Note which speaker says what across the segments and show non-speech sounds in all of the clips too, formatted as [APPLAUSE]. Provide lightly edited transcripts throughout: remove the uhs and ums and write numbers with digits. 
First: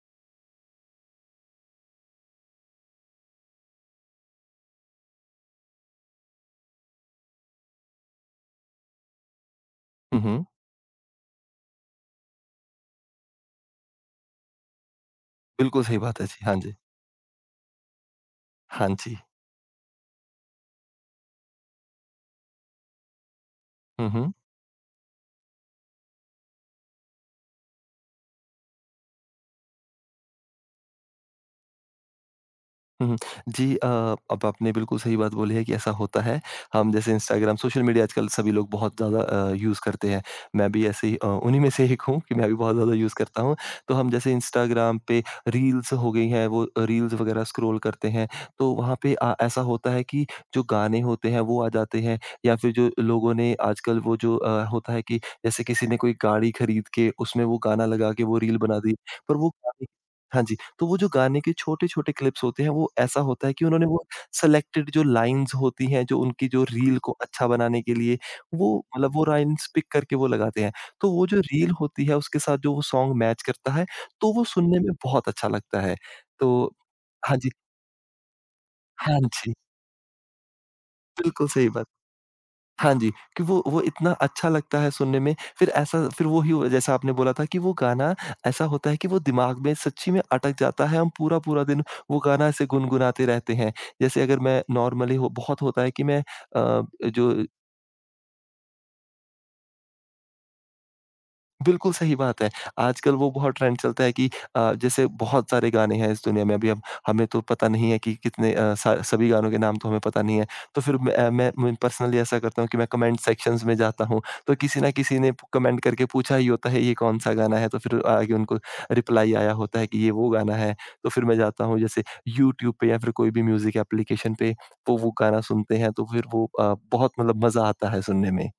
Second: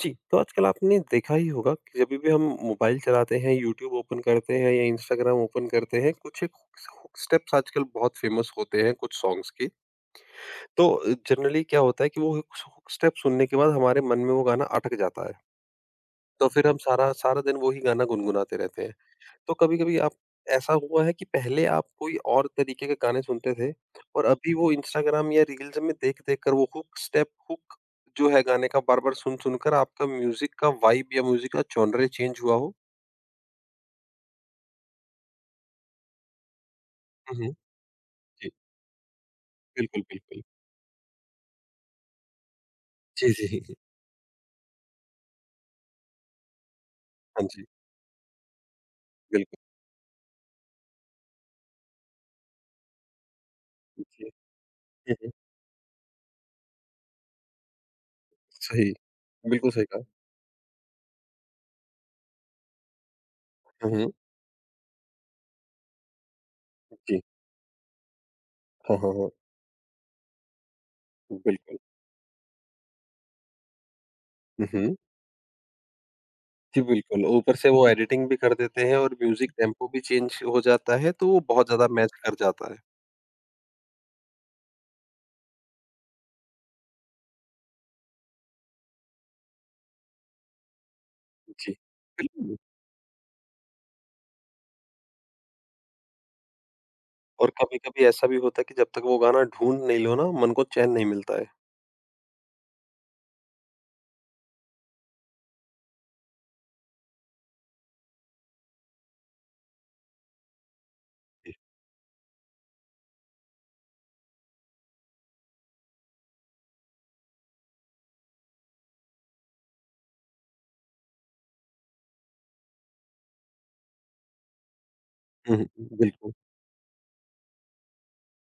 Speaker 1: जी, तो आजकल आपने देखा ही होगा कि जभी भी हम मोबाइल चलाते हैं, यूट्यूब ओपन करते हैं या इंस्टाग्राम ओपन करते हैं, कुछ एक हुक स्टेप्स आजकल बहुत फेमस होते हैं कुछ सॉन्ग्स के।
Speaker 2: हुँ, हुँ।
Speaker 1: तो जनरली क्या होता है कि वो हुक स्टेप सुनने के बाद हमारे मन में वो गाना अटक जाता है।
Speaker 2: बिल्कुल सही बात है जी।
Speaker 1: तो
Speaker 2: हाँ
Speaker 1: फिर
Speaker 2: जी।
Speaker 1: हम सारा सारा दिन वो ही गाना गुनगुनाते रहते
Speaker 2: हाँ
Speaker 1: हैं।
Speaker 2: जी।
Speaker 1: तो कभी-कभी आप ऐसा हुआ है कि पहले आप कोई और तरीके के गाने सुनते थे
Speaker 2: हुँ,
Speaker 1: और
Speaker 2: हुँ।
Speaker 1: अभी वो इंस्टाग्राम या रील्स में देख-देख कर वो हुक स्टेप हुक जो है गाने का बार-बार सुन-सुन कर आपका म्यूज़िक का वाइब या म्यूज़िक का जॉनर चेंज हुआ हो?
Speaker 2: हुँ, हुँ। जी अब आपने बिल्कुल सही बात बोली है कि ऐसा होता है। हम जैसे
Speaker 1: हुँ, हुँ।
Speaker 2: इंस्टाग्राम सोशल मीडिया आजकल
Speaker 1: जी,
Speaker 2: सभी लोग बहुत ज़्यादा यूज़
Speaker 1: बिल्कुल,
Speaker 2: करते हैं।
Speaker 1: बिल्कुल।
Speaker 2: मैं भी ऐसे ही उन्हीं में से एक हूँ कि मैं भी बहुत ज़्यादा यूज़
Speaker 1: जी,
Speaker 2: करता
Speaker 1: जी।
Speaker 2: हूँ।
Speaker 1: जी, जी,
Speaker 2: तो हम जैसे इंस्टाग्राम पे रील्स हो गई हैं, वो रील्स वगैरह
Speaker 1: हाँ जी,
Speaker 2: स्क्रॉल करते हैं, तो वहाँ पे
Speaker 1: बिल्कुल।
Speaker 2: ऐसा होता है कि जो गाने होते हैं वो आ जाते हैं या फिर जो लोगों ने आजकल वो
Speaker 1: जी।
Speaker 2: जो होता है
Speaker 1: हुँ,
Speaker 2: कि
Speaker 1: हुँ।
Speaker 2: जैसे किसी ने कोई गाड़ी खरीद के उसमें वो गाना लगा के वो रील बना
Speaker 1: सही।
Speaker 2: दी। पर वो
Speaker 1: बिल्कुल सही
Speaker 2: गाने।
Speaker 1: कहा।
Speaker 2: हाँ जी। तो वो जो गाने के छोटे-छोटे क्लिप्स होते हैं, वो ऐसा होता है कि उन्होंने
Speaker 1: हुँ,
Speaker 2: वो
Speaker 1: हुँ।
Speaker 2: सेलेक्टेड जो लाइन्स होती हैं, जो उनकी जो रील को
Speaker 1: जी।
Speaker 2: अच्छा बनाने के लिए, वो
Speaker 1: हाँ, हाँ,
Speaker 2: मतलब वो
Speaker 1: हाँ।
Speaker 2: लाइन्स पिक करके वो लगाते हैं। तो वो जो रील
Speaker 1: बिल्कुल।
Speaker 2: होती है, उसके साथ जो वो सॉन्ग मैच करता है, तो वो
Speaker 1: हुँ,
Speaker 2: सुनने में
Speaker 1: हुँ।
Speaker 2: बहुत अच्छा लगता है। तो,
Speaker 1: जी, बिल्कुल।
Speaker 2: हाँ जी।
Speaker 1: ऊपर से वो एडिटिंग भी कर देते हैं और
Speaker 2: हाँ
Speaker 1: म्यूज़िक
Speaker 2: जी,
Speaker 1: टेम्पो भी चेंज हो जाता है, तो वो
Speaker 2: बिल्कुल
Speaker 1: बहुत
Speaker 2: सही बात।
Speaker 1: ज़्यादा मैच कर जाता है।
Speaker 2: हाँ जी, कि वो इतना अच्छा लगता है सुनने में, फिर ऐसा फिर वो ही हो जैसा आपने बोला था कि वो गाना ऐसा होता है कि वो दिमाग में सच्ची में अटक जाता है, हम पूरा-पूरा
Speaker 1: जी,
Speaker 2: दिन वो गाना
Speaker 1: बिल्कुल।
Speaker 2: ऐसे गुनगुनाते रहते हैं। जैसे अगर मैं नॉर्मली हो बहुत होता है कि मैं जो।
Speaker 1: और कभी-कभी ऐसा भी होता है कि जब तक वो गाना ढूँढ नहीं लो ना, मन को चैन नहीं मिलता है।
Speaker 2: बिल्कुल सही बात है। आजकल वो बहुत ट्रेंड चलता है कि जैसे बहुत सारे गाने हैं इस दुनिया में अभी हम हमें तो पता नहीं है कि कितने सा सभी गानों के नाम तो हमें पता नहीं है। तो फिर मैं अ,
Speaker 1: जी।
Speaker 2: मैं पर्सनली ऐसा करता हूँ कि मैं कमेंट सेक्शंस में जाता हूँ, तो किसी न किसी ने कमेंट करके पूछा ही होता है ये कौन-सा गाना है, तो फिर आगे उनको रिप्लाई आया होता है कि ये वो गाना है। तो फिर मैं जाता हूँ जैसे यूट्यूब पे या फिर कोई भी म्यूज़िक एप्लीकेशन पे तो वो गाना
Speaker 1: हुँ,
Speaker 2: सुनते
Speaker 1: हुँ,
Speaker 2: हैं, तो फिर
Speaker 1: बिल्कुल।
Speaker 2: वो बहुत मतलब मज़ा आता है सुनने में।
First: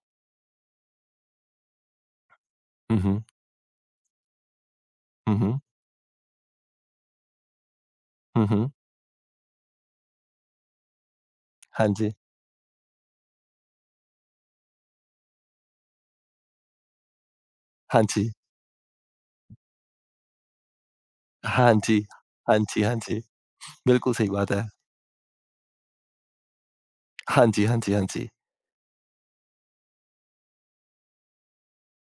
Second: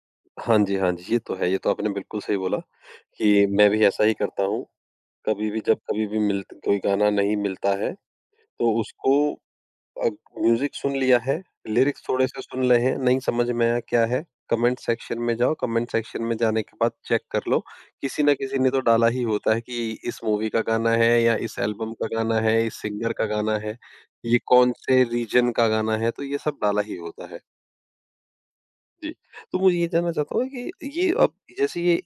Speaker 1: हाँ जी, हाँ जी, ये तो है, ये तो आपने बिल्कुल सही बोला
Speaker 2: हुँ, हुँ।
Speaker 1: कि मैं भी ऐसा ही करता हूँ।
Speaker 2: हुँ,
Speaker 1: कभी भी
Speaker 2: हुँ।
Speaker 1: जब कभी भी मिल कोई गाना नहीं मिलता है,
Speaker 2: हुँ, हुँ।
Speaker 1: तो उसको अ, म्यूजिक सुन लिया है,
Speaker 2: हाँ
Speaker 1: लिरिक्स
Speaker 2: जी।
Speaker 1: थोड़े से सुन रहे हैं, नहीं समझ में आया क्या है, कमेंट सेक्शन में जाओ, कमेंट सेक्शन में जाने के बाद चेक कर लो,
Speaker 2: हाँ
Speaker 1: किसी
Speaker 2: जी।
Speaker 1: न किसी ने तो डाला ही होता है कि इस मूवी का गाना है या इस
Speaker 2: हाँ
Speaker 1: एल्बम
Speaker 2: जी।
Speaker 1: का गाना
Speaker 2: हाँ
Speaker 1: है, इस
Speaker 2: जी, हाँ
Speaker 1: सिंगर
Speaker 2: जी।
Speaker 1: का गाना है,
Speaker 2: बिल्कुल सही
Speaker 1: ये
Speaker 2: बात है।
Speaker 1: कौन से रीजन का गाना है, तो ये सब डाला ही होता है।
Speaker 2: हाँ जी, हाँ जी, हाँ जी।
Speaker 1: जी, तो मुझे ये जानना चाहता हूँ कि ये अब जैसे ये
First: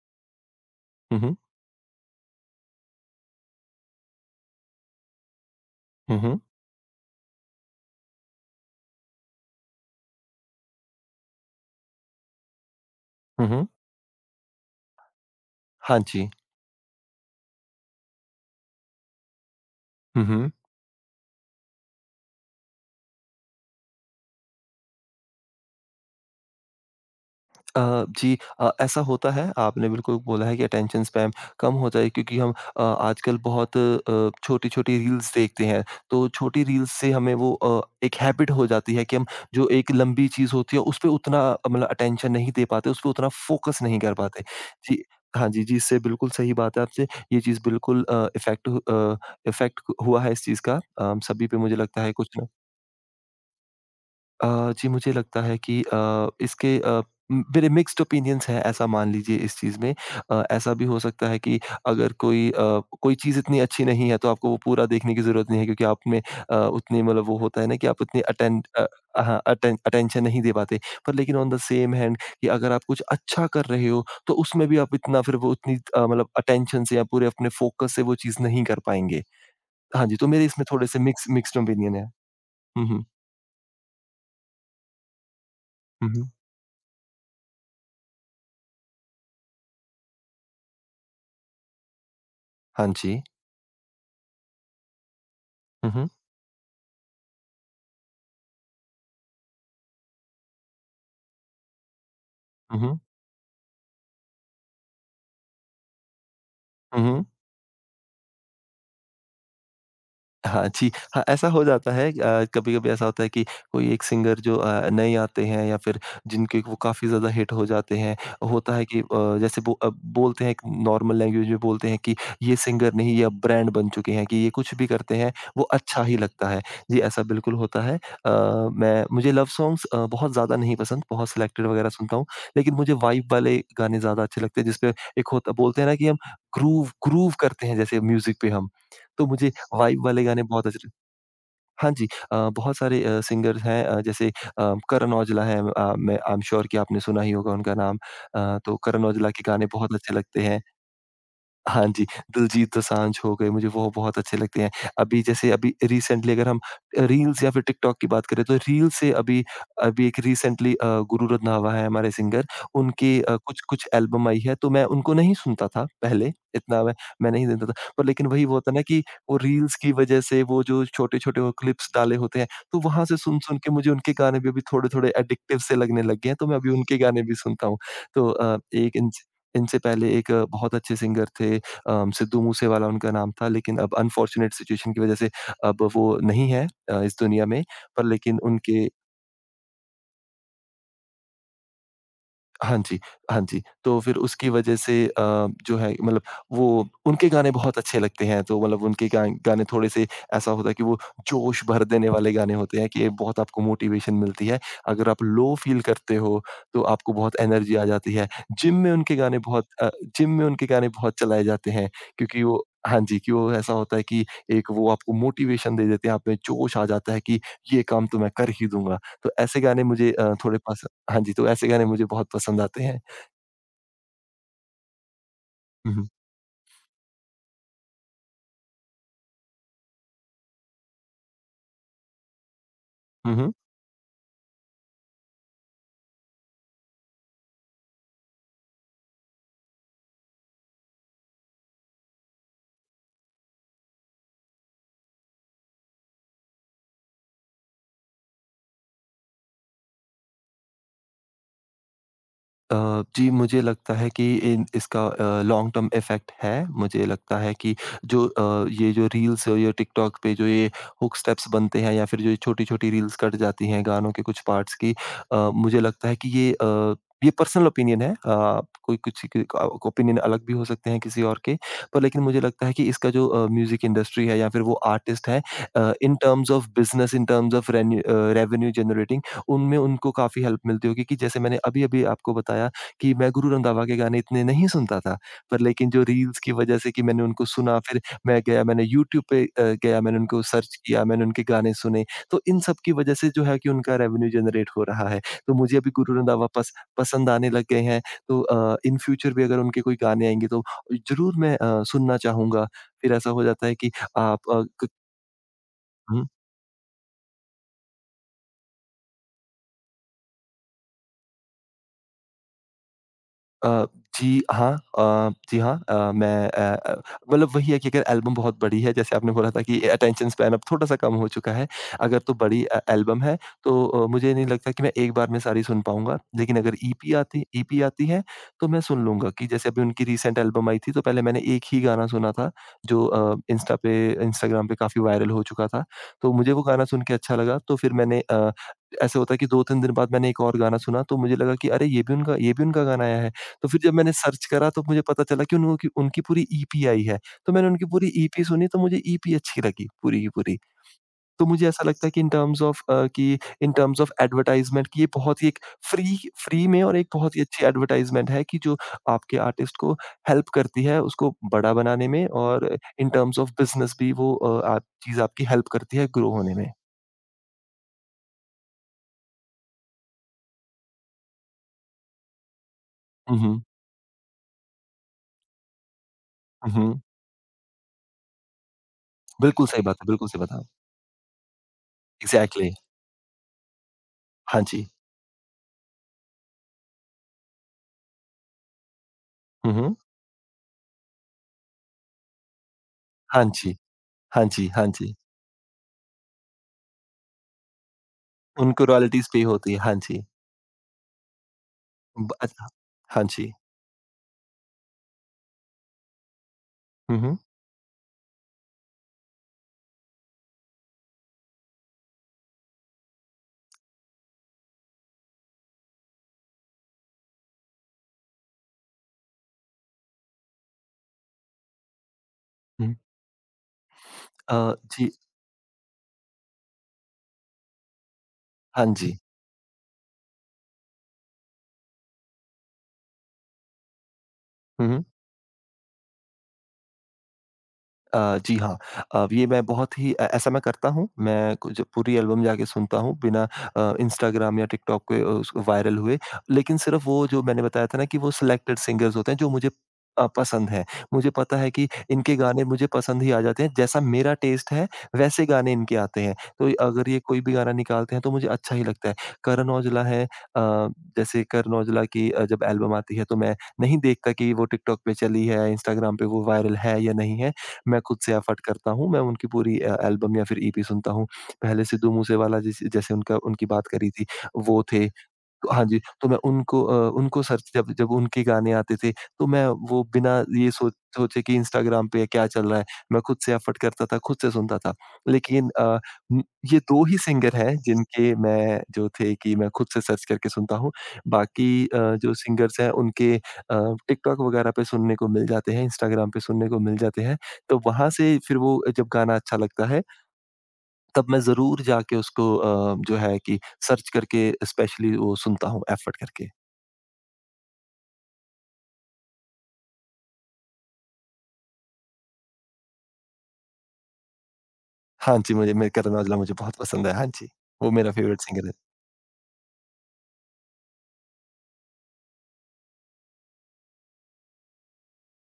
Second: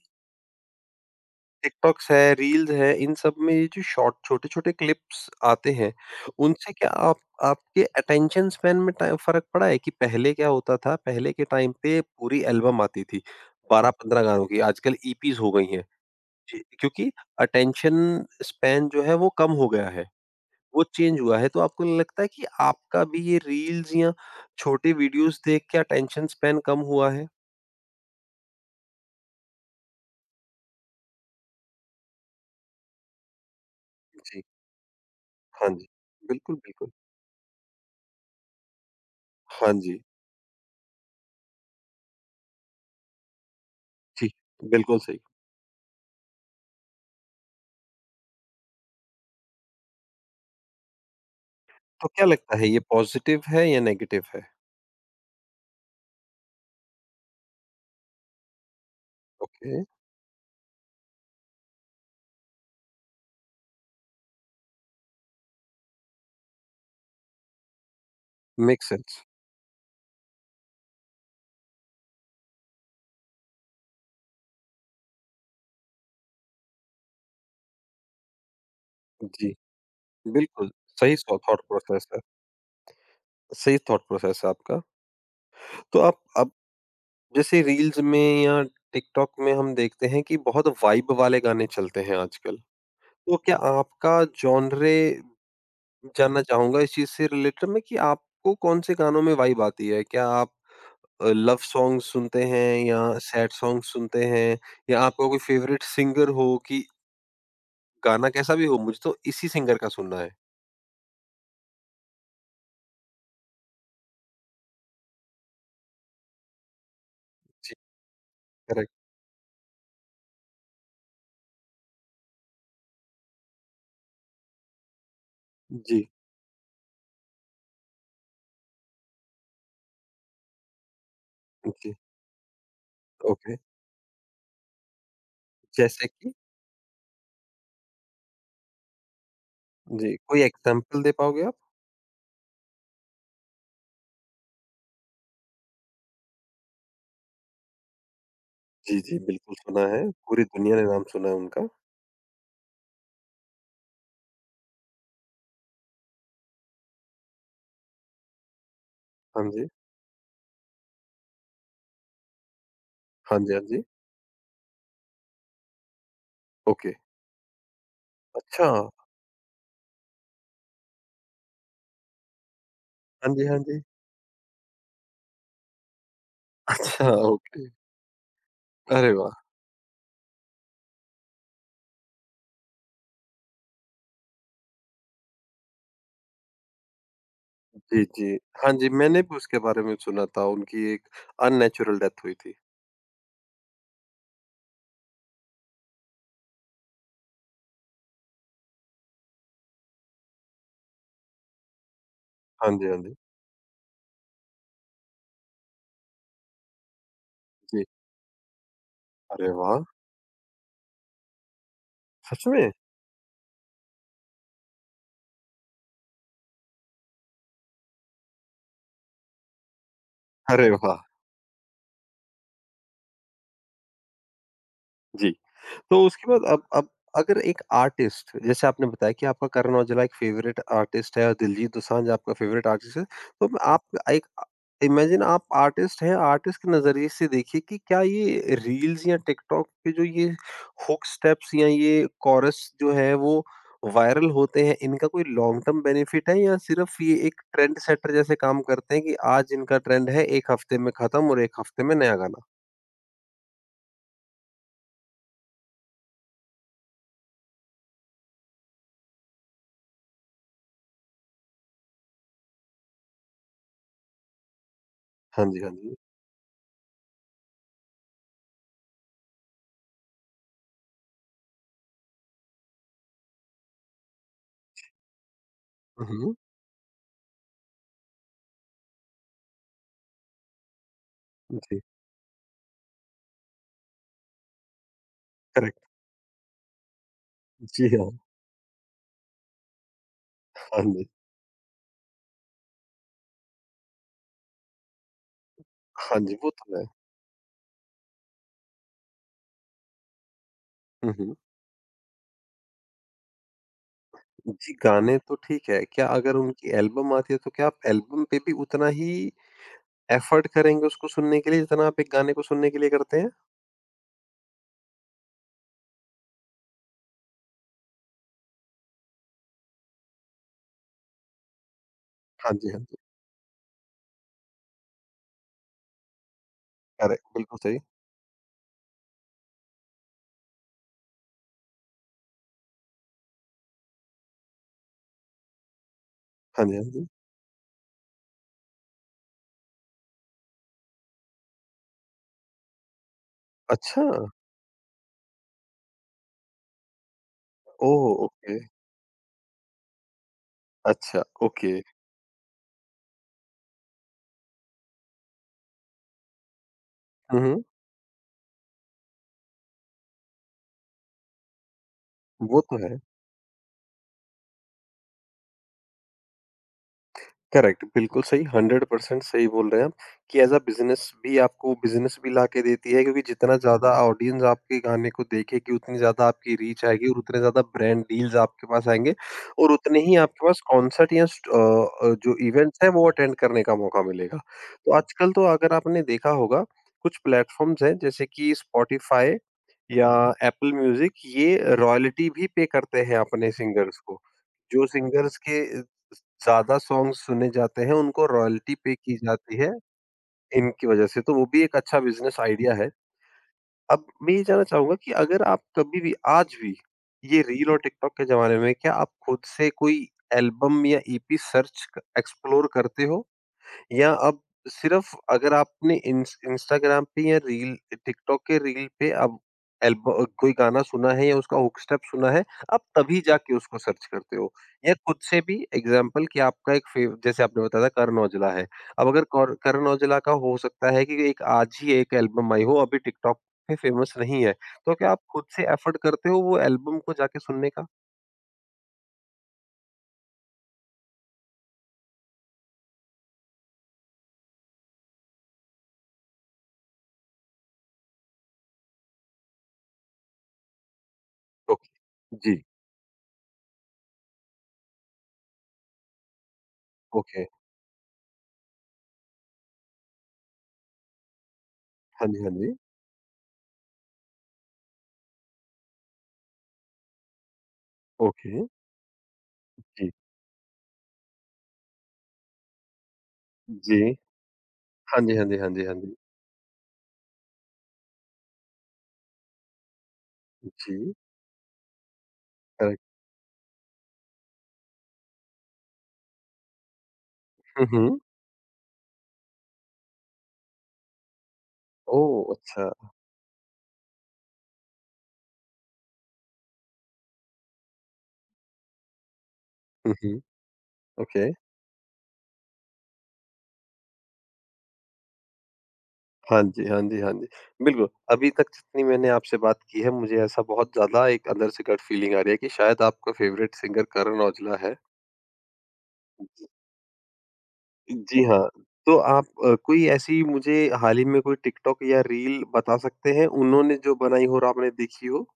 Speaker 2: हुँ, हुँ।
Speaker 1: टिकटॉक्स है, रील्स है, इन सब में ये जो शॉर्ट छोटे-छोटे क्लिप्स आते हैं,
Speaker 2: हुँ, हुँ।
Speaker 1: उनसे क्या आप आपके अटेंशन स्पैन में टा फ़र्क पड़ा है कि पहले क्या होता था, पहले के टाइम पे पूरी एल्बम आती थी,
Speaker 2: हुँ, हुँ।
Speaker 1: 12-15 गानों की, आजकल ईपीज़ हो गई हैं।
Speaker 2: हाँ जी।
Speaker 1: जी। क्योंकि अटेंशन स्पैन जो है वो कम हो गया है,
Speaker 2: हुँ, हुँ।
Speaker 1: वो चेंज हुआ है, तो आपको नहीं लगता है कि आपका भी ये रील्स या छोटे वीडियोज़ देख के अटेंशन स्पैन कम हुआ है?
Speaker 2: जी ऐसा होता है, आपने बिल्कुल बोला है कि अटेंशन स्पैम कम हो जाए क्योंकि हम आजकल बहुत
Speaker 1: जी।
Speaker 2: छोटी-छोटी रील्स देखते
Speaker 1: हाँ
Speaker 2: हैं,
Speaker 1: जी।
Speaker 2: तो
Speaker 1: बिल्कुल,
Speaker 2: छोटी
Speaker 1: बिल्कुल।
Speaker 2: रील्स से हमें वो एक हैबिट हो जाती है कि हम जो
Speaker 1: हाँ
Speaker 2: एक
Speaker 1: जी।
Speaker 2: लंबी चीज़ होती है, उस पे उतना मतलब अटेंशन नहीं दे पाते, उस पे उतना फोकस नहीं कर
Speaker 1: जी,
Speaker 2: पाते।
Speaker 1: बिल्कुल
Speaker 2: जी
Speaker 1: सही।
Speaker 2: हाँ जी, जी, इससे बिल्कुल सही बात है आपसे, ये चीज़ बिल्कुल इफ़ेक्ट इफ़ेक्ट हुआ है इस चीज़ का सभी पे मुझे लगता
Speaker 1: तो
Speaker 2: है
Speaker 1: क्या
Speaker 2: कुछ न
Speaker 1: लगता है ये पॉज़िटिव है या नेगेटिव है?
Speaker 2: जी, मुझे लगता है कि इसके म मेरे मिक्स्ड ओपिनियंस हैं ऐसा मान लीजिए इस चीज़
Speaker 1: ओके,
Speaker 2: में। ऐसा भी हो सकता है कि अगर कोई कोई चीज़ इतनी अच्छी नहीं है तो आपको वो पूरा देखने की ज़रूरत नहीं है क्योंकि आप में उतनी मतलब वो होता है ना कि आप उतनी
Speaker 1: मेक्स सेंस।
Speaker 2: हाँ, अटेंशन नहीं दे पाते। पर लेकिन ऑन द सेम हैंड कि अगर आप कुछ अच्छा कर रहे हो तो उसमें भी आप इतना फिर वो उतनी मतलब अटेंशन से या पूरे अपने फ़ोकस से वो चीज़ नहीं कर पाएँगे।
Speaker 1: जी,
Speaker 2: हाँ जी, तो मेरे इसमें
Speaker 1: बिल्कुल,
Speaker 2: थोड़े से
Speaker 1: सही सो
Speaker 2: मिक्स्ड
Speaker 1: थॉट
Speaker 2: ओपिनियन है।
Speaker 1: प्रोसेस है।
Speaker 2: हुँ, हुँ।
Speaker 1: सही थॉट प्रोसेस है आपका। तो
Speaker 2: हुँ,
Speaker 1: आप
Speaker 2: हुँ।
Speaker 1: अब जैसे रील्स में या टिकटॉक में हम देखते हैं कि बहुत वाइब वाले गाने चलते हैं आजकल।
Speaker 2: हाँ जी।
Speaker 1: तो क्या आपका जॉनरे
Speaker 2: हुँ, हुँ।
Speaker 1: जानना चाहूँगा इस चीज़ से रिलेटेड में कि आपको कौन-से गानों में वाइब आती है? क्या आप लव सॉन्ग्स सुनते हैं या
Speaker 2: Mhm,
Speaker 1: सैड सॉन्ग्स सुनते हैं या आपका कोई फ़ेवरेट सिंगर हो कि
Speaker 2: mhm.
Speaker 1: गाना कैसा भी हो, मुझे तो इसी सिंगर का सुनना है।
Speaker 2: हाँ जी, हाँ, ऐसा हो जाता है कभी-कभी ऐसा होता है कि कोई एक सिंगर जो नए आते हैं या फिर जिनके वो काफ़ी ज़्यादा हिट हो
Speaker 1: जी,
Speaker 2: जाते हैं, होता है
Speaker 1: करेक्ट।
Speaker 2: कि जैसे बोलते हैं एक नॉर्मल लैंग्वेज में बोलते हैं कि ये सिंगर नहीं ये अब ब्रांड बन चुके हैं कि ये कुछ भी करते हैं, वो अच्छा
Speaker 1: जी,
Speaker 2: ही लगता है। जी, ऐसा बिल्कुल होता है। मैं मुझे लव सॉन्ग्स बहुत ज़्यादा नहीं पसंद, बहुत सिलेक्टेड वगैरह
Speaker 1: जी,
Speaker 2: सुनता हूँ, लेकिन मुझे वाइब
Speaker 1: ओके।
Speaker 2: वाले गाने ज़्यादा अच्छे लगते हैं जिसपे एक होता बोलते हैं ना
Speaker 1: जैसे
Speaker 2: कि हम
Speaker 1: कि?
Speaker 2: ग्रूव ग्रूव करते हैं जैसे म्यूज़िक पे हम, तो मुझे वाइब
Speaker 1: जी,
Speaker 2: वाले
Speaker 1: कोई
Speaker 2: गाने बहुत अच्छे थे।
Speaker 1: एग्ज़ाम्पल दे पाओगे आप?
Speaker 2: हाँ जी, बहुत सारे सिंगर्स हैं जैसे करण औजला है मैं आई एम श्योर कि आपने सुना ही होगा उनका नाम। तो
Speaker 1: जी,
Speaker 2: करण
Speaker 1: जी,
Speaker 2: औजला के
Speaker 1: बिल्कुल
Speaker 2: गाने
Speaker 1: सुना
Speaker 2: बहुत
Speaker 1: है,
Speaker 2: अच्छे लगते
Speaker 1: पूरी
Speaker 2: हैं।
Speaker 1: दुनिया ने नाम सुना है उनका।
Speaker 2: हाँ जी, दिलजीत दोसांझ हो गए, मुझे वो बहुत अच्छे लगते हैं। अभी जैसे अभी रिसेंटली अगर हम रील्स या फिर टिकटॉक की बात करें, तो रील्स से अभी
Speaker 1: हाँ जी,
Speaker 2: अभी एक रिसेंटली गुरु रंधावा है हमारे सिंगर, उनकी
Speaker 1: हाँ जी, हाँ जी,
Speaker 2: कुछ-कुछ एल्बम आई है, तो मैं उनको नहीं सुनता था पहले, इतना
Speaker 1: ओके।
Speaker 2: मैं नहीं सुनता था। पर लेकिन वही वो
Speaker 1: अच्छा,
Speaker 2: होता है ना कि वो रील्स की वजह से वो जो छोटे-छोटे वो क्लिप्स डाले होते हैं, तो वहाँ से
Speaker 1: हाँ जी, हाँ
Speaker 2: सुन-सुन के
Speaker 1: जी,
Speaker 2: मुझे उनके गाने भी अभी थोड़े-थोड़े एडिक्टिव से लगने लग गए हैं, तो मैं अभी उनके
Speaker 1: अच्छा,
Speaker 2: गाने भी सुनता
Speaker 1: ओके।
Speaker 2: हूँ। तो एक इन
Speaker 1: अरे वाह!
Speaker 2: इनसे पहले एक बहुत अच्छे सिंगर थे सिद्धू मूसेवाला उनका नाम था लेकिन अब अनफॉर्च्युनेट सिचुएशन की वजह से अब वो नहीं है इस दुनिया में,
Speaker 1: जी,
Speaker 2: पर
Speaker 1: जी,
Speaker 2: लेकिन
Speaker 1: हाँ
Speaker 2: उनके।
Speaker 1: जी, मैंने भी उसके बारे में सुना था, उनकी एक अननेचुरल डेथ हुई थी।
Speaker 2: हाँ जी, हाँ जी। तो फिर उसकी वज़ह से जो है मतलब वो उनके गाने बहुत अच्छे लगते हैं, तो मतलब उनके गा गाने थोड़े-से ऐसा होता है कि वो जोश भर देने वाले गाने
Speaker 1: हाँ
Speaker 2: होते
Speaker 1: जी,
Speaker 2: हैं
Speaker 1: हाँ
Speaker 2: कि
Speaker 1: जी,
Speaker 2: बहुत आपको मोटिवेशन मिलती है। अगर आप लो फ़ील करते हो, तो आपको बहुत एनर्जी
Speaker 1: जी।
Speaker 2: आ जाती है। जिम में उनके गाने
Speaker 1: अरे
Speaker 2: बहुत
Speaker 1: वाह!
Speaker 2: अ, जिम में उनके गाने बहुत चलाए जाते हैं क्योंकि
Speaker 1: सच
Speaker 2: वो
Speaker 1: में?
Speaker 2: हाँ जी, कि वो ऐसा होता है कि एक वो आपको मोटिवेशन दे देते हैं, आप में जोश आ जाता है कि ये काम तो मैं कर ही दूँगा। तो ऐसे गाने मुझे थोड़े
Speaker 1: अरे
Speaker 2: पस
Speaker 1: वाह!
Speaker 2: हाँ जी, तो ऐसे गाने मुझे बहुत पसंद आते हैं।
Speaker 1: जी।
Speaker 2: हुँ,
Speaker 1: तो
Speaker 2: हुँ।
Speaker 1: उसके बाद अब अगर एक आर्टिस्ट जैसे आपने बताया कि आपका करण औजला एक फेवरेट आर्टिस्ट है और दिलजीत दोसांझ आपका फेवरेट आर्टिस्ट है
Speaker 2: हुँ,
Speaker 1: तो
Speaker 2: हुँ।
Speaker 1: मैं आप एक इमेजिन आप आर्टिस्ट हैं आर्टिस्ट के नजरिए से देखिए कि क्या ये रील्स या टिकटॉक पे जो ये हुक स्टेप्स या ये कॉरस जो है वो वायरल होते हैं इनका कोई लॉन्ग टर्म बेनिफिट है या सिर्फ ये एक ट्रेंड सेटर जैसे काम करते हैं कि आज इनका ट्रेंड है एक हफ्ते में खत्म और एक हफ्ते में नया गाना।
Speaker 2: अ, जी, मुझे लगता है कि इन इसका लॉन्ग टर्म इफ़ेक्ट है। मुझे लगता है कि जो ये जो रील्स और ये टिकटॉक पे जो ये हुक स्टेप्स बनते हैं या फिर जो ये छोटी-छोटी रील्स कट जाती हैं गानों के कुछ पार्ट्स की
Speaker 1: हाँ जी हाँ
Speaker 2: मुझे
Speaker 1: जी
Speaker 2: लगता है कि ये ये पर्सनल ओपिनियन है। कोई कुछ के ओपिनियन अलग भी हो सकते हैं किसी और के। पर लेकिन मुझे लगता है कि इसका जो म्यूज़िक इंडस्ट्री है या फिर वो आर्टिस्ट है in
Speaker 1: hmm.
Speaker 2: Terms of business, in terms of revenue generating उनमें उनको काफ़ी हेल्प मिलती होगी कि जैसे मैंने
Speaker 1: जी
Speaker 2: अभी-अभी आपको बताया कि मैं गुरु रंधावा के गाने इतने नहीं सुनता था, पर
Speaker 1: करेक्ट
Speaker 2: लेकिन जो रील्स की वज़ह से कि मैंने उनको सुना
Speaker 1: जी
Speaker 2: फिर
Speaker 1: हाँ
Speaker 2: मैं गया मैंने यूट्यूब पे गया मैंने उनको सर्च
Speaker 1: हाँ
Speaker 2: किया,
Speaker 1: जी।
Speaker 2: मैंने उनके गाने सुने, तो इन सब की वज़ह से जो है कि उनका रेवेन्यू जनरेट हो रहा है। तो मुझे अभी गुरु
Speaker 1: हाँ जी,
Speaker 2: रंधावा
Speaker 1: वो
Speaker 2: पस
Speaker 1: तो है।
Speaker 2: पसंद आने लग गए हैं, तो इन फ्यूचर भी अगर उनके कोई गाने आएँगे तो
Speaker 1: हुँ, हुँ।
Speaker 2: ज़रूर मैं सुनना चाहूँगा। फिर ऐसा हो जाता है कि आप
Speaker 1: जी, गाने तो ठीक है, क्या
Speaker 2: क
Speaker 1: अगर उनकी एल्बम आती है, तो क्या आप एल्बम पे भी उतना ही एफर्ट करेंगे उसको सुनने के लिए, जितना आप एक गाने को सुनने के लिए करते हैं?
Speaker 2: अ, जी हाँ। जी हाँ। अ, मैं अ अ, मतलब वही है कि अगर एल्बम बहुत बड़ी है, जैसे आपने बोला था कि अटेंशन स्पैन अब थोड़ा-सा कम हो चुका है। अगर तो
Speaker 1: हाँ
Speaker 2: बड़ी
Speaker 1: जी, हाँ जी।
Speaker 2: एल्बम है, तो मुझे नहीं लगता कि मैं एक बार में सारी सुन पाऊँगा। लेकिन अगर
Speaker 1: करेक्ट, बिल्कुल सही।
Speaker 2: ईपी आती है, तो मैं सुन लूँगा कि जैसे अभी उनकी रिसेंट एल्बम आई थी, तो पहले मैंने एक ही गाना सुना था, जो इंस्टाग्राम पे काफ़ी वायरल हो चुका था। तो मुझे वो
Speaker 1: हाँ जी, हाँ
Speaker 2: गाना सुन
Speaker 1: जी।
Speaker 2: के अच्छा लगा, तो फिर मैंने ऐसे होता है कि 2-3 दिन बाद मैंने एक और गाना सुना, तो मुझे लगा कि अरे! ये भी उनका गाना आया है। तो फिर जब
Speaker 1: अच्छा!
Speaker 2: मैंने सर्च करा तो मुझे पता चला कि उन लोगों की उनकी पूरी ईपी आई है। तो मैंने उनकी
Speaker 1: ओह!
Speaker 2: पूरी ईपी
Speaker 1: ओके।
Speaker 2: सुनी तो मुझे ईपी अच्छी लगी पूरी की पूरी।
Speaker 1: अच्छा,
Speaker 2: तो मुझे
Speaker 1: ओके।
Speaker 2: ऐसा लगता है कि इन टर्म्स ऑफ एडवर्टाइज़मेंट की ये बहुत ही एक फ्री फ्री में और एक बहुत
Speaker 1: हुँ,
Speaker 2: ही
Speaker 1: हुँ।
Speaker 2: अच्छी एडवर्टाइज़मेंट है कि जो आपके आर्टिस्ट को हेल्प करती है उसको बड़ा बनाने में।
Speaker 1: वो
Speaker 2: और
Speaker 1: तो है।
Speaker 2: इन टर्म्स ऑफ बिज़नेस भी वो आप चीज़ आपकी हेल्प करती है ग्रो होने में।
Speaker 1: करेक्ट, बिल्कुल सही, 100% सही बोल रहे हैं आप कि एज़ अ बिज़नेस भी आपको बिज़नेस भी ला के देती है क्योंकि
Speaker 2: हुँ,
Speaker 1: जितना
Speaker 2: हुँ।
Speaker 1: ज़्यादा ऑडियंस आपके गाने को देखेगी, उतनी ज़्यादा आपकी
Speaker 2: हुँ,
Speaker 1: रीच
Speaker 2: हुँ।
Speaker 1: आएगी और उतने ज़्यादा ब्रांड डील्स आपके पास आएँगे
Speaker 2: बिल्कुल
Speaker 1: और
Speaker 2: सही बात
Speaker 1: उतने
Speaker 2: है,
Speaker 1: ही
Speaker 2: बिल्कुल सही
Speaker 1: आपके
Speaker 2: बात
Speaker 1: पास
Speaker 2: है।
Speaker 1: कॉन्सर्ट या जो
Speaker 2: एग्ज़ैक्टली।
Speaker 1: इवेंट्स हैं, वो अटेंड करने का मौका मिलेगा।
Speaker 2: हाँ जी।
Speaker 1: तो आजकल तो अगर आपने देखा होगा, कुछ प्लेटफ़ॉर्म्स हैं जैसे कि स्पॉटिफ़ाई
Speaker 2: हुँ, हुँ।
Speaker 1: या एप्पल म्यूज़िक, ये रॉयल्टी भी पे करते हैं
Speaker 2: हाँ
Speaker 1: अपने
Speaker 2: जी।
Speaker 1: सिंगर्स को।
Speaker 2: हाँ जी,
Speaker 1: जो
Speaker 2: हाँ जी।
Speaker 1: सिंगर्स के ज़्यादा सॉन्ग सुने जाते हैं, उनको रॉयल्टी
Speaker 2: उनको
Speaker 1: पे की
Speaker 2: रॉयल्टीज़ पे
Speaker 1: जाती है
Speaker 2: होती है। हाँ जी।
Speaker 1: इनकी वजह से, तो वो भी एक अच्छा
Speaker 2: ब
Speaker 1: बिज़नेस
Speaker 2: अच्छा।
Speaker 1: आइडिया है।
Speaker 2: हाँ जी।
Speaker 1: अब मैं ये जानना चाहूँगा कि अगर आप कभी भी आज भी
Speaker 2: हुँ, हुँ।
Speaker 1: ये रील और टिकटॉक के ज़माने में क्या आप खुद से कोई एल्बम या ईपी सर्च क एक्सप्लोर करते हो? या अब सिर्फ़ अगर आपने इंस्टाग्राम पे या रील टिकटॉक के रील पे अब एल्ब कोई गाना सुना है या उसका हुक स्टेप सुना है, आप
Speaker 2: हुँ।
Speaker 1: तभी जाके उसको सर्च करते हो। या
Speaker 2: जी।
Speaker 1: खुद से भी एग्ज़ाम्पल कि आपका एक फेव जैसे आपने बताया था करण औजला है।
Speaker 2: हाँ
Speaker 1: अब
Speaker 2: जी।
Speaker 1: अगर कौर करण औजला का हो सकता है कि एक आज ही एक एल्बम आई हो, अभी टिकटॉक पे फेमस नहीं है। तो
Speaker 2: हुँ,
Speaker 1: क्या आप खुद से एफ़र्ट करते हो वो एल्बम को जाके सुनने का?
Speaker 2: जी हाँ। ये मैं बहुत ही ऐ ऐसा मैं करता हूँ। मैं कुछ पूरी एल्बम जाके सुनता हूँ बिना इंस्टाग्राम या टिकटॉक पे उस वायरल हुए। लेकिन सिर्फ़ वो जो मैंने बताया था ना कि वो सिलेक्टेड सिंगर्स होते हैं जो मुझे पसंद हैं। मुझे पता है
Speaker 1: ओके,
Speaker 2: कि इनके
Speaker 1: जी,
Speaker 2: गाने मुझे पसंद ही आ जाते हैं। जैसा मेरा टेस्ट है वैसे गाने इनके आते हैं। तो अगर ये कोई
Speaker 1: ओके।
Speaker 2: भी गाना निकालते हैं तो मुझे अच्छा ही लगता है। करण औजला है, जैसे करण औजला
Speaker 1: हाँ
Speaker 2: की,
Speaker 1: जी, हाँ
Speaker 2: जब
Speaker 1: जी।
Speaker 2: एल्बम आती है तो मैं नहीं देखता कि वो टिकटॉक पे चली है, इंस्टाग्राम पे वो वायरल है या नहीं है। मैं खुद से एफर्ट
Speaker 1: ओके,
Speaker 2: करता हूँ, मैं उनकी पूरी
Speaker 1: जी।
Speaker 2: एल्बम या फिर ईपी सुनता हूँ। पहले सिद्धू मूसेवाला, जिस जैसे उनका उनकी बात
Speaker 1: जी।
Speaker 2: करी थी, वो थे।
Speaker 1: हाँ जी, हाँ जी, हाँ जी,
Speaker 2: हाँ
Speaker 1: हाँ
Speaker 2: जी,
Speaker 1: जी।
Speaker 2: तो मैं उनको सर्च, जब जब उनके गाने आते थे, तो मैं वो बिना ये सोच
Speaker 1: जी,
Speaker 2: सोचे कि इंस्टाग्राम पे क्या चल रहा है,
Speaker 1: करेक्ट।
Speaker 2: मैं खुद से एफर्ट करता था, खुद से सुनता था। लेकिन उम, ये 2 ही सिंगर हैं
Speaker 1: हुँ, हुँ।
Speaker 2: जिनके मैं जो थे कि मैं खुद से सर्च करके सुनता हूँ। बाकी जो
Speaker 1: ओह!
Speaker 2: सिंगर्स
Speaker 1: अच्छा।
Speaker 2: हैं उनके टिकटॉक वगैरह पे सुनने को मिल जाते हैं, इंस्टाग्राम पे सुनने को मिल जाते हैं। तो वहाँ से फिर वो जब गाना अच्छा लगता है
Speaker 1: हुँ, हुँ।
Speaker 2: तब मैं
Speaker 1: ओके।
Speaker 2: ज़रूर जाके उसको जो है कि सर्च करके स्पेशली वो सुनता हूँ एफर्ट करके।
Speaker 1: हाँ जी, हाँ जी, हाँ जी। बिल्कुल, अभी तक जितनी मैंने आपसे बात की है, मुझे ऐसा बहुत ज़्यादा एक अंदर से गट फीलिंग आ रही है कि शायद आपका फ़ेवरेट सिंगर करण औजला है।
Speaker 2: हाँ जी, मुझे मेरे करण औजला मुझे
Speaker 1: जी,
Speaker 2: बहुत पसंद है। हाँ जी, वो मेरा फ़ेवरेट
Speaker 1: जी
Speaker 2: सिंगर
Speaker 1: हाँ।
Speaker 2: है।
Speaker 1: तो आप कोई ऐसी मुझे हाल ही में कोई टिकटॉक या रील बता सकते हैं, उन्होंने जो बनाई हो और आपने देखी हो?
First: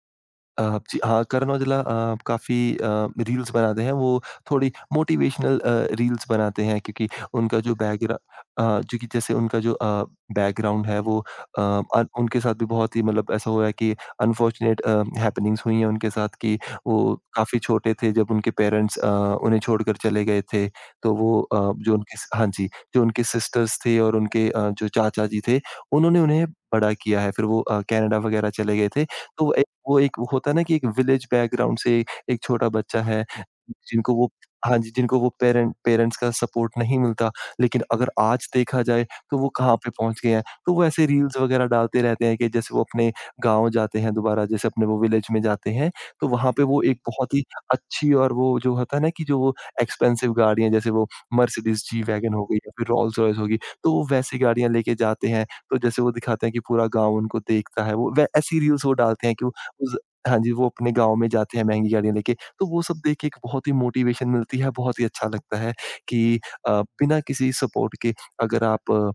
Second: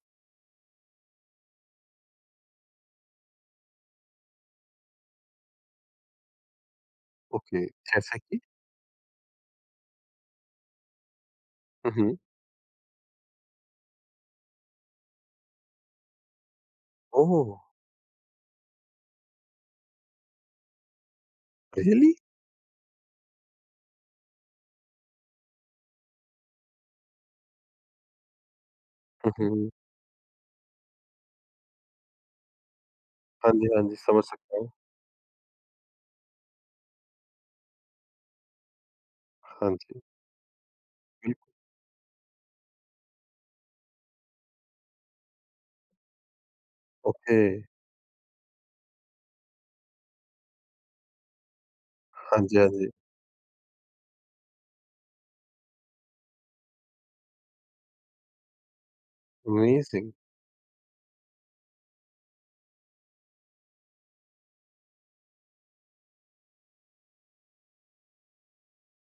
Speaker 2: जी हाँ, करण औजला काफ़ी रील्स बनाते हैं, वो थोड़ी मोटिवेशनल रील्स बनाते हैं क्योंकि उनका
Speaker 1: ओके, जैसे कि?
Speaker 2: जो कि जैसे उनका जो बैकग्राउंड है, वो अ,
Speaker 1: हुँ,
Speaker 2: अन
Speaker 1: हुँ।
Speaker 2: उनके साथ भी बहुत ही मतलब ऐसा हुआ है कि अनफॉर्चुनेट हैपनिंग्स हुई हैं उनके साथ कि वो
Speaker 1: ओह!
Speaker 2: काफ़ी छोटे थे जब उनके पेरेंट्स उन्हें छोड़कर चले गए थे, तो वो जो
Speaker 1: रियली?
Speaker 2: उनके स हाँ जी, जो उनके सिस्टर्स थे और उनके जो चाचा जी थे, उन्होंने उन्हें बड़ा किया है, फिर वो कनाडा वगैरह चले गए थे,
Speaker 1: हुँ,
Speaker 2: तो
Speaker 1: हुँ।
Speaker 2: वो एक होता है ना कि एक विलेज बैकग्राउंड से एक छोटा बच्चा है,
Speaker 1: हाँ जी, हाँ जी,
Speaker 2: जिनको
Speaker 1: समझ
Speaker 2: वो
Speaker 1: सकता हूँ।
Speaker 2: हाँ जी, जिनको वो पेरेंट्स का सपोर्ट नहीं मिलता, लेकिन अगर आज देखा जाए तो वो
Speaker 1: हाँ
Speaker 2: कहाँ पे
Speaker 1: जी,
Speaker 2: पहुँच गए हैं। तो वो ऐसे रील्स
Speaker 1: बिल्क
Speaker 2: वगैरह डालते रहते हैं कि जैसे वो अपने गाँव जाते हैं दोबारा, जैसे अपने वो विलेज में जाते हैं, तो वहाँ पे वो एक बहुत
Speaker 1: ओके।
Speaker 2: ही अच्छी, और वो जो होता है ना कि जो वो एक्सपेंसिव गाड़ियाँ जैसे वो मर्सिडीज़ जी-वैगन
Speaker 1: हाँ
Speaker 2: हो
Speaker 1: जी,
Speaker 2: गई
Speaker 1: हाँ
Speaker 2: या फिर
Speaker 1: जी।
Speaker 2: रोल्स-रॉयस हो गई, तो वो वैसी गाड़ियाँ लेके जाते हैं। तो जैसे वो दिखाते हैं कि पूरा गाँव उनको देखता है, वो वै ऐसी रील्स वो डालते हैं कि वो ज़
Speaker 1: अमेज़िंग।
Speaker 2: हाँ जी, वो अपने गाँव में जाते हैं महँगी गाड़ियाँ लेके, तो वो सब देख के एक बहुत ही मोटिवेशन मिलती है, बहुत ही अच्छा लगता है कि बिना किसी सपोर्ट के अगर आप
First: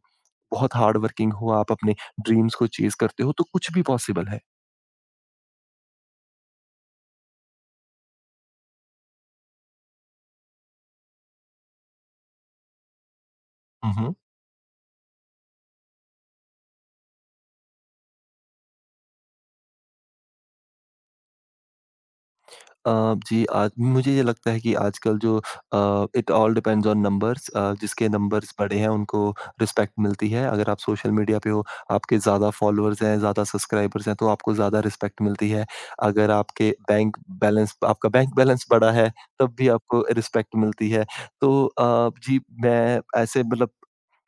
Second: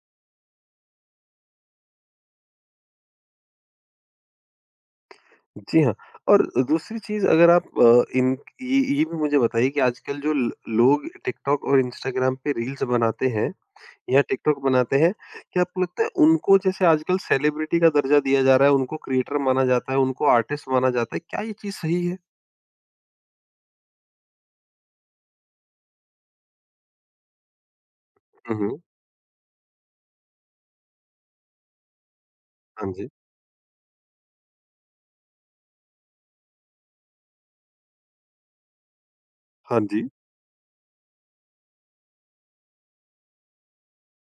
Speaker 2: बहुत हार्ड वर्किंग हो, आप अपने ड्रीम्स को चेज़ करते हो, तो कुछ भी पॉसिबल है।
Speaker 1: जी हाँ, और दूसरी चीज़ अगर आप इन ये भी मुझे बताइए कि आजकल जो ल लोग टिकटॉक और इंस्टाग्राम पे रील्स बनाते हैं
Speaker 2: हुँ, हुँ।
Speaker 1: या टिकटॉक बनाते हैं, क्या आपको लगता है उनको जैसे आजकल सेलिब्रिटी का दर्जा दिया जा रहा है, उनको क्रिएटर माना जाता है, उनको आर्टिस्ट माना जाता है, क्या ये चीज़ सही है?
Speaker 2: अ, जी, आज मुझे ये लगता है कि आजकल जो it all depends on numbers, जिसके नंबर्स
Speaker 1: हुँ,
Speaker 2: बड़े
Speaker 1: हुँ।
Speaker 2: हैं उनको रिस्पेक्ट मिलती है। अगर आप सोशल मीडिया पे हो, आपके ज़्यादा
Speaker 1: हाँ
Speaker 2: फॉलोअर्स
Speaker 1: जी।
Speaker 2: हैं, ज़्यादा सब्सक्राइबर्स हैं, तो आपको ज़्यादा रिस्पेक्ट मिलती है। अगर आपके बैंक बैलेंस आपका बैंक बैलेंस बड़ा है, तब भी
Speaker 1: हाँ
Speaker 2: आपको
Speaker 1: जी।
Speaker 2: रिस्पेक्ट मिलती है। तो जी, मैं ऐसे मतलब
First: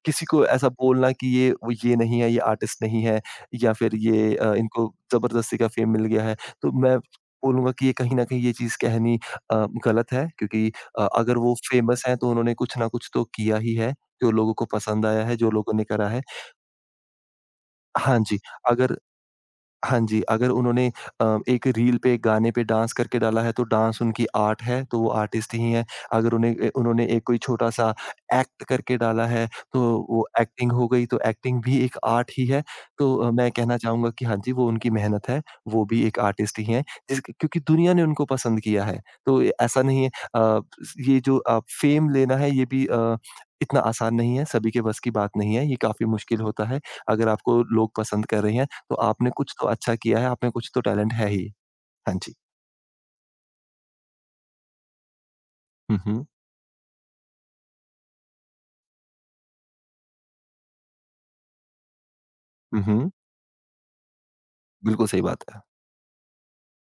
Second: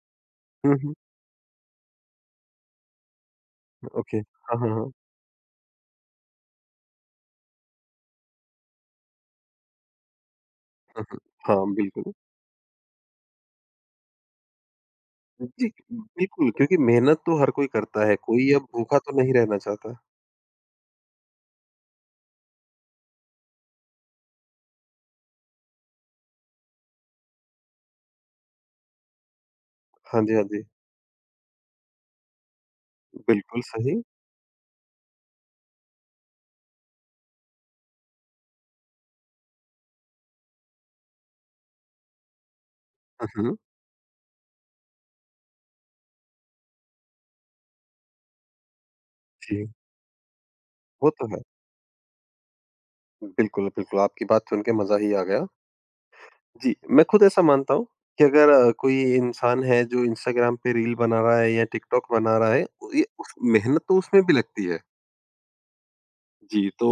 Speaker 2: किसी को ऐसा
Speaker 1: हुँ, हुँ।
Speaker 2: बोलना कि ये नहीं है, ये आर्टिस्ट नहीं है या फिर
Speaker 1: ओके।
Speaker 2: ये
Speaker 1: हाँ, हाँ,
Speaker 2: इनको
Speaker 1: हाँ।
Speaker 2: ज़बरदस्ती का फ़ेम मिल गया है। तो मैं बोलूँगा कि ये कहीं न कहीं ये चीज़ कहनी गलत है, क्योंकि
Speaker 1: हुँ, हुँ।
Speaker 2: अगर वो
Speaker 1: हाँ,
Speaker 2: फ़ेमस
Speaker 1: बिल्कुल।
Speaker 2: हैं तो उन्होंने कुछ ना कुछ तो किया ही है, जो लोगों को पसंद आया है, जो
Speaker 1: जी,
Speaker 2: लोगों ने करा है।
Speaker 1: बिल्कुल क्योंकि मेहनत तो हर कोई करता है,
Speaker 2: हाँ जी,
Speaker 1: कोई अब भूखा
Speaker 2: अगर
Speaker 1: तो नहीं रहना चाहता।
Speaker 2: हाँ जी, अगर उन्होंने एक रील पे, एक गाने पे डांस करके डाला है, तो डांस उनकी आर्ट है, तो वो आर्टिस्ट ही हैं। अगर उन्हें ए उन्होंने एक कोई छोटा-सा एक्ट करके डाला है, तो
Speaker 1: हाँ
Speaker 2: वो
Speaker 1: जी, हाँ जी।
Speaker 2: एक्टिंग हो गई, तो एक्टिंग भी एक आर्ट ही है। तो मैं
Speaker 1: बिल्कुल
Speaker 2: कहना
Speaker 1: सही।
Speaker 2: चाहूँगा कि हाँ जी, वो उनकी मेहनत है, वो भी एक आर्टिस्ट ही हैं, जिस क्योंकि दुनिया ने उनको पसंद किया है। तो ए ऐसा नहीं है। अ, ये जो फ़ेम लेना है, ये भी
Speaker 1: हुँ, हुँ।
Speaker 2: इतना आसान नहीं है, सभी के बस की बात नहीं है, ये काफ़ी मुश्किल होता है। अगर आपको लोग पसंद कर रहे हैं तो आपने कुछ
Speaker 1: जी,
Speaker 2: तो अच्छा किया है, आप में कुछ तो
Speaker 1: वो
Speaker 2: टैलेंट
Speaker 1: तो
Speaker 2: है
Speaker 1: है।
Speaker 2: ही। हाँ जी।
Speaker 1: बिल्कुल, बिल्कुल, आपकी बात सुन के मज़ा ही आ गया।
Speaker 2: हुँ, हुँ।
Speaker 1: जी, मैं खुद ऐसा मानता हूँ कि अगर कोई इंसान है जो इंस्टाग्राम पे रील बना रहा है या टिकटॉक बना रहा है,
Speaker 2: हुँ,
Speaker 1: वो ये
Speaker 2: हुँ।
Speaker 1: उस मेहनत तो उसमें भी लगती है।
Speaker 2: बिल्कुल सही बात है।
Speaker 1: जी, तो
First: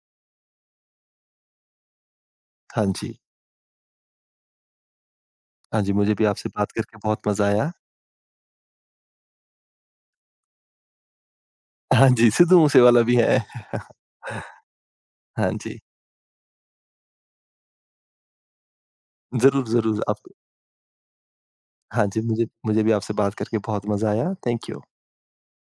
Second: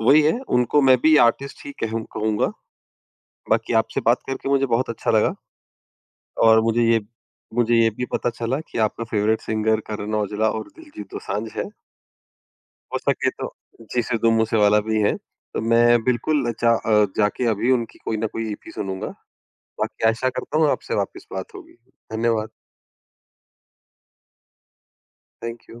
Speaker 1: वही है, उनको मैं भी आर्टिस्ट ही कहूँगा।
Speaker 2: हाँ जी।
Speaker 1: बाकी आपसे बात करके मुझे बहुत अच्छा लगा
Speaker 2: हाँ जी, मुझे भी आपसे
Speaker 1: और
Speaker 2: बात करके बहुत मज़ा आया।
Speaker 1: मुझे ये भी पता चला कि आपका फ़ेवरेट सिंगर करण औजला और दिलजीत दोसांझ है।
Speaker 2: हाँ जी, सिद्धू मूसे
Speaker 1: हो
Speaker 2: वाला भी
Speaker 1: सके
Speaker 2: है।
Speaker 1: तो जी, सिद्धू
Speaker 2: [LAUGHS]
Speaker 1: मूसेवाला भी हैं।
Speaker 2: हाँ
Speaker 1: तो
Speaker 2: जी।
Speaker 1: मैं बिल्कुल जाके अभी उनकी कोई ना कोई ईपी सुनूँगा।
Speaker 2: ज़रूर, ज़रूर
Speaker 1: बाकी आशा
Speaker 2: आप
Speaker 1: करता हूँ आपसे वापस बात होगी।
Speaker 2: हाँ जी, मुझे
Speaker 1: धन्यवाद,
Speaker 2: मुझे भी आपसे बात करके बहुत मज़ा आया। Thank you.
Speaker 1: Thank you.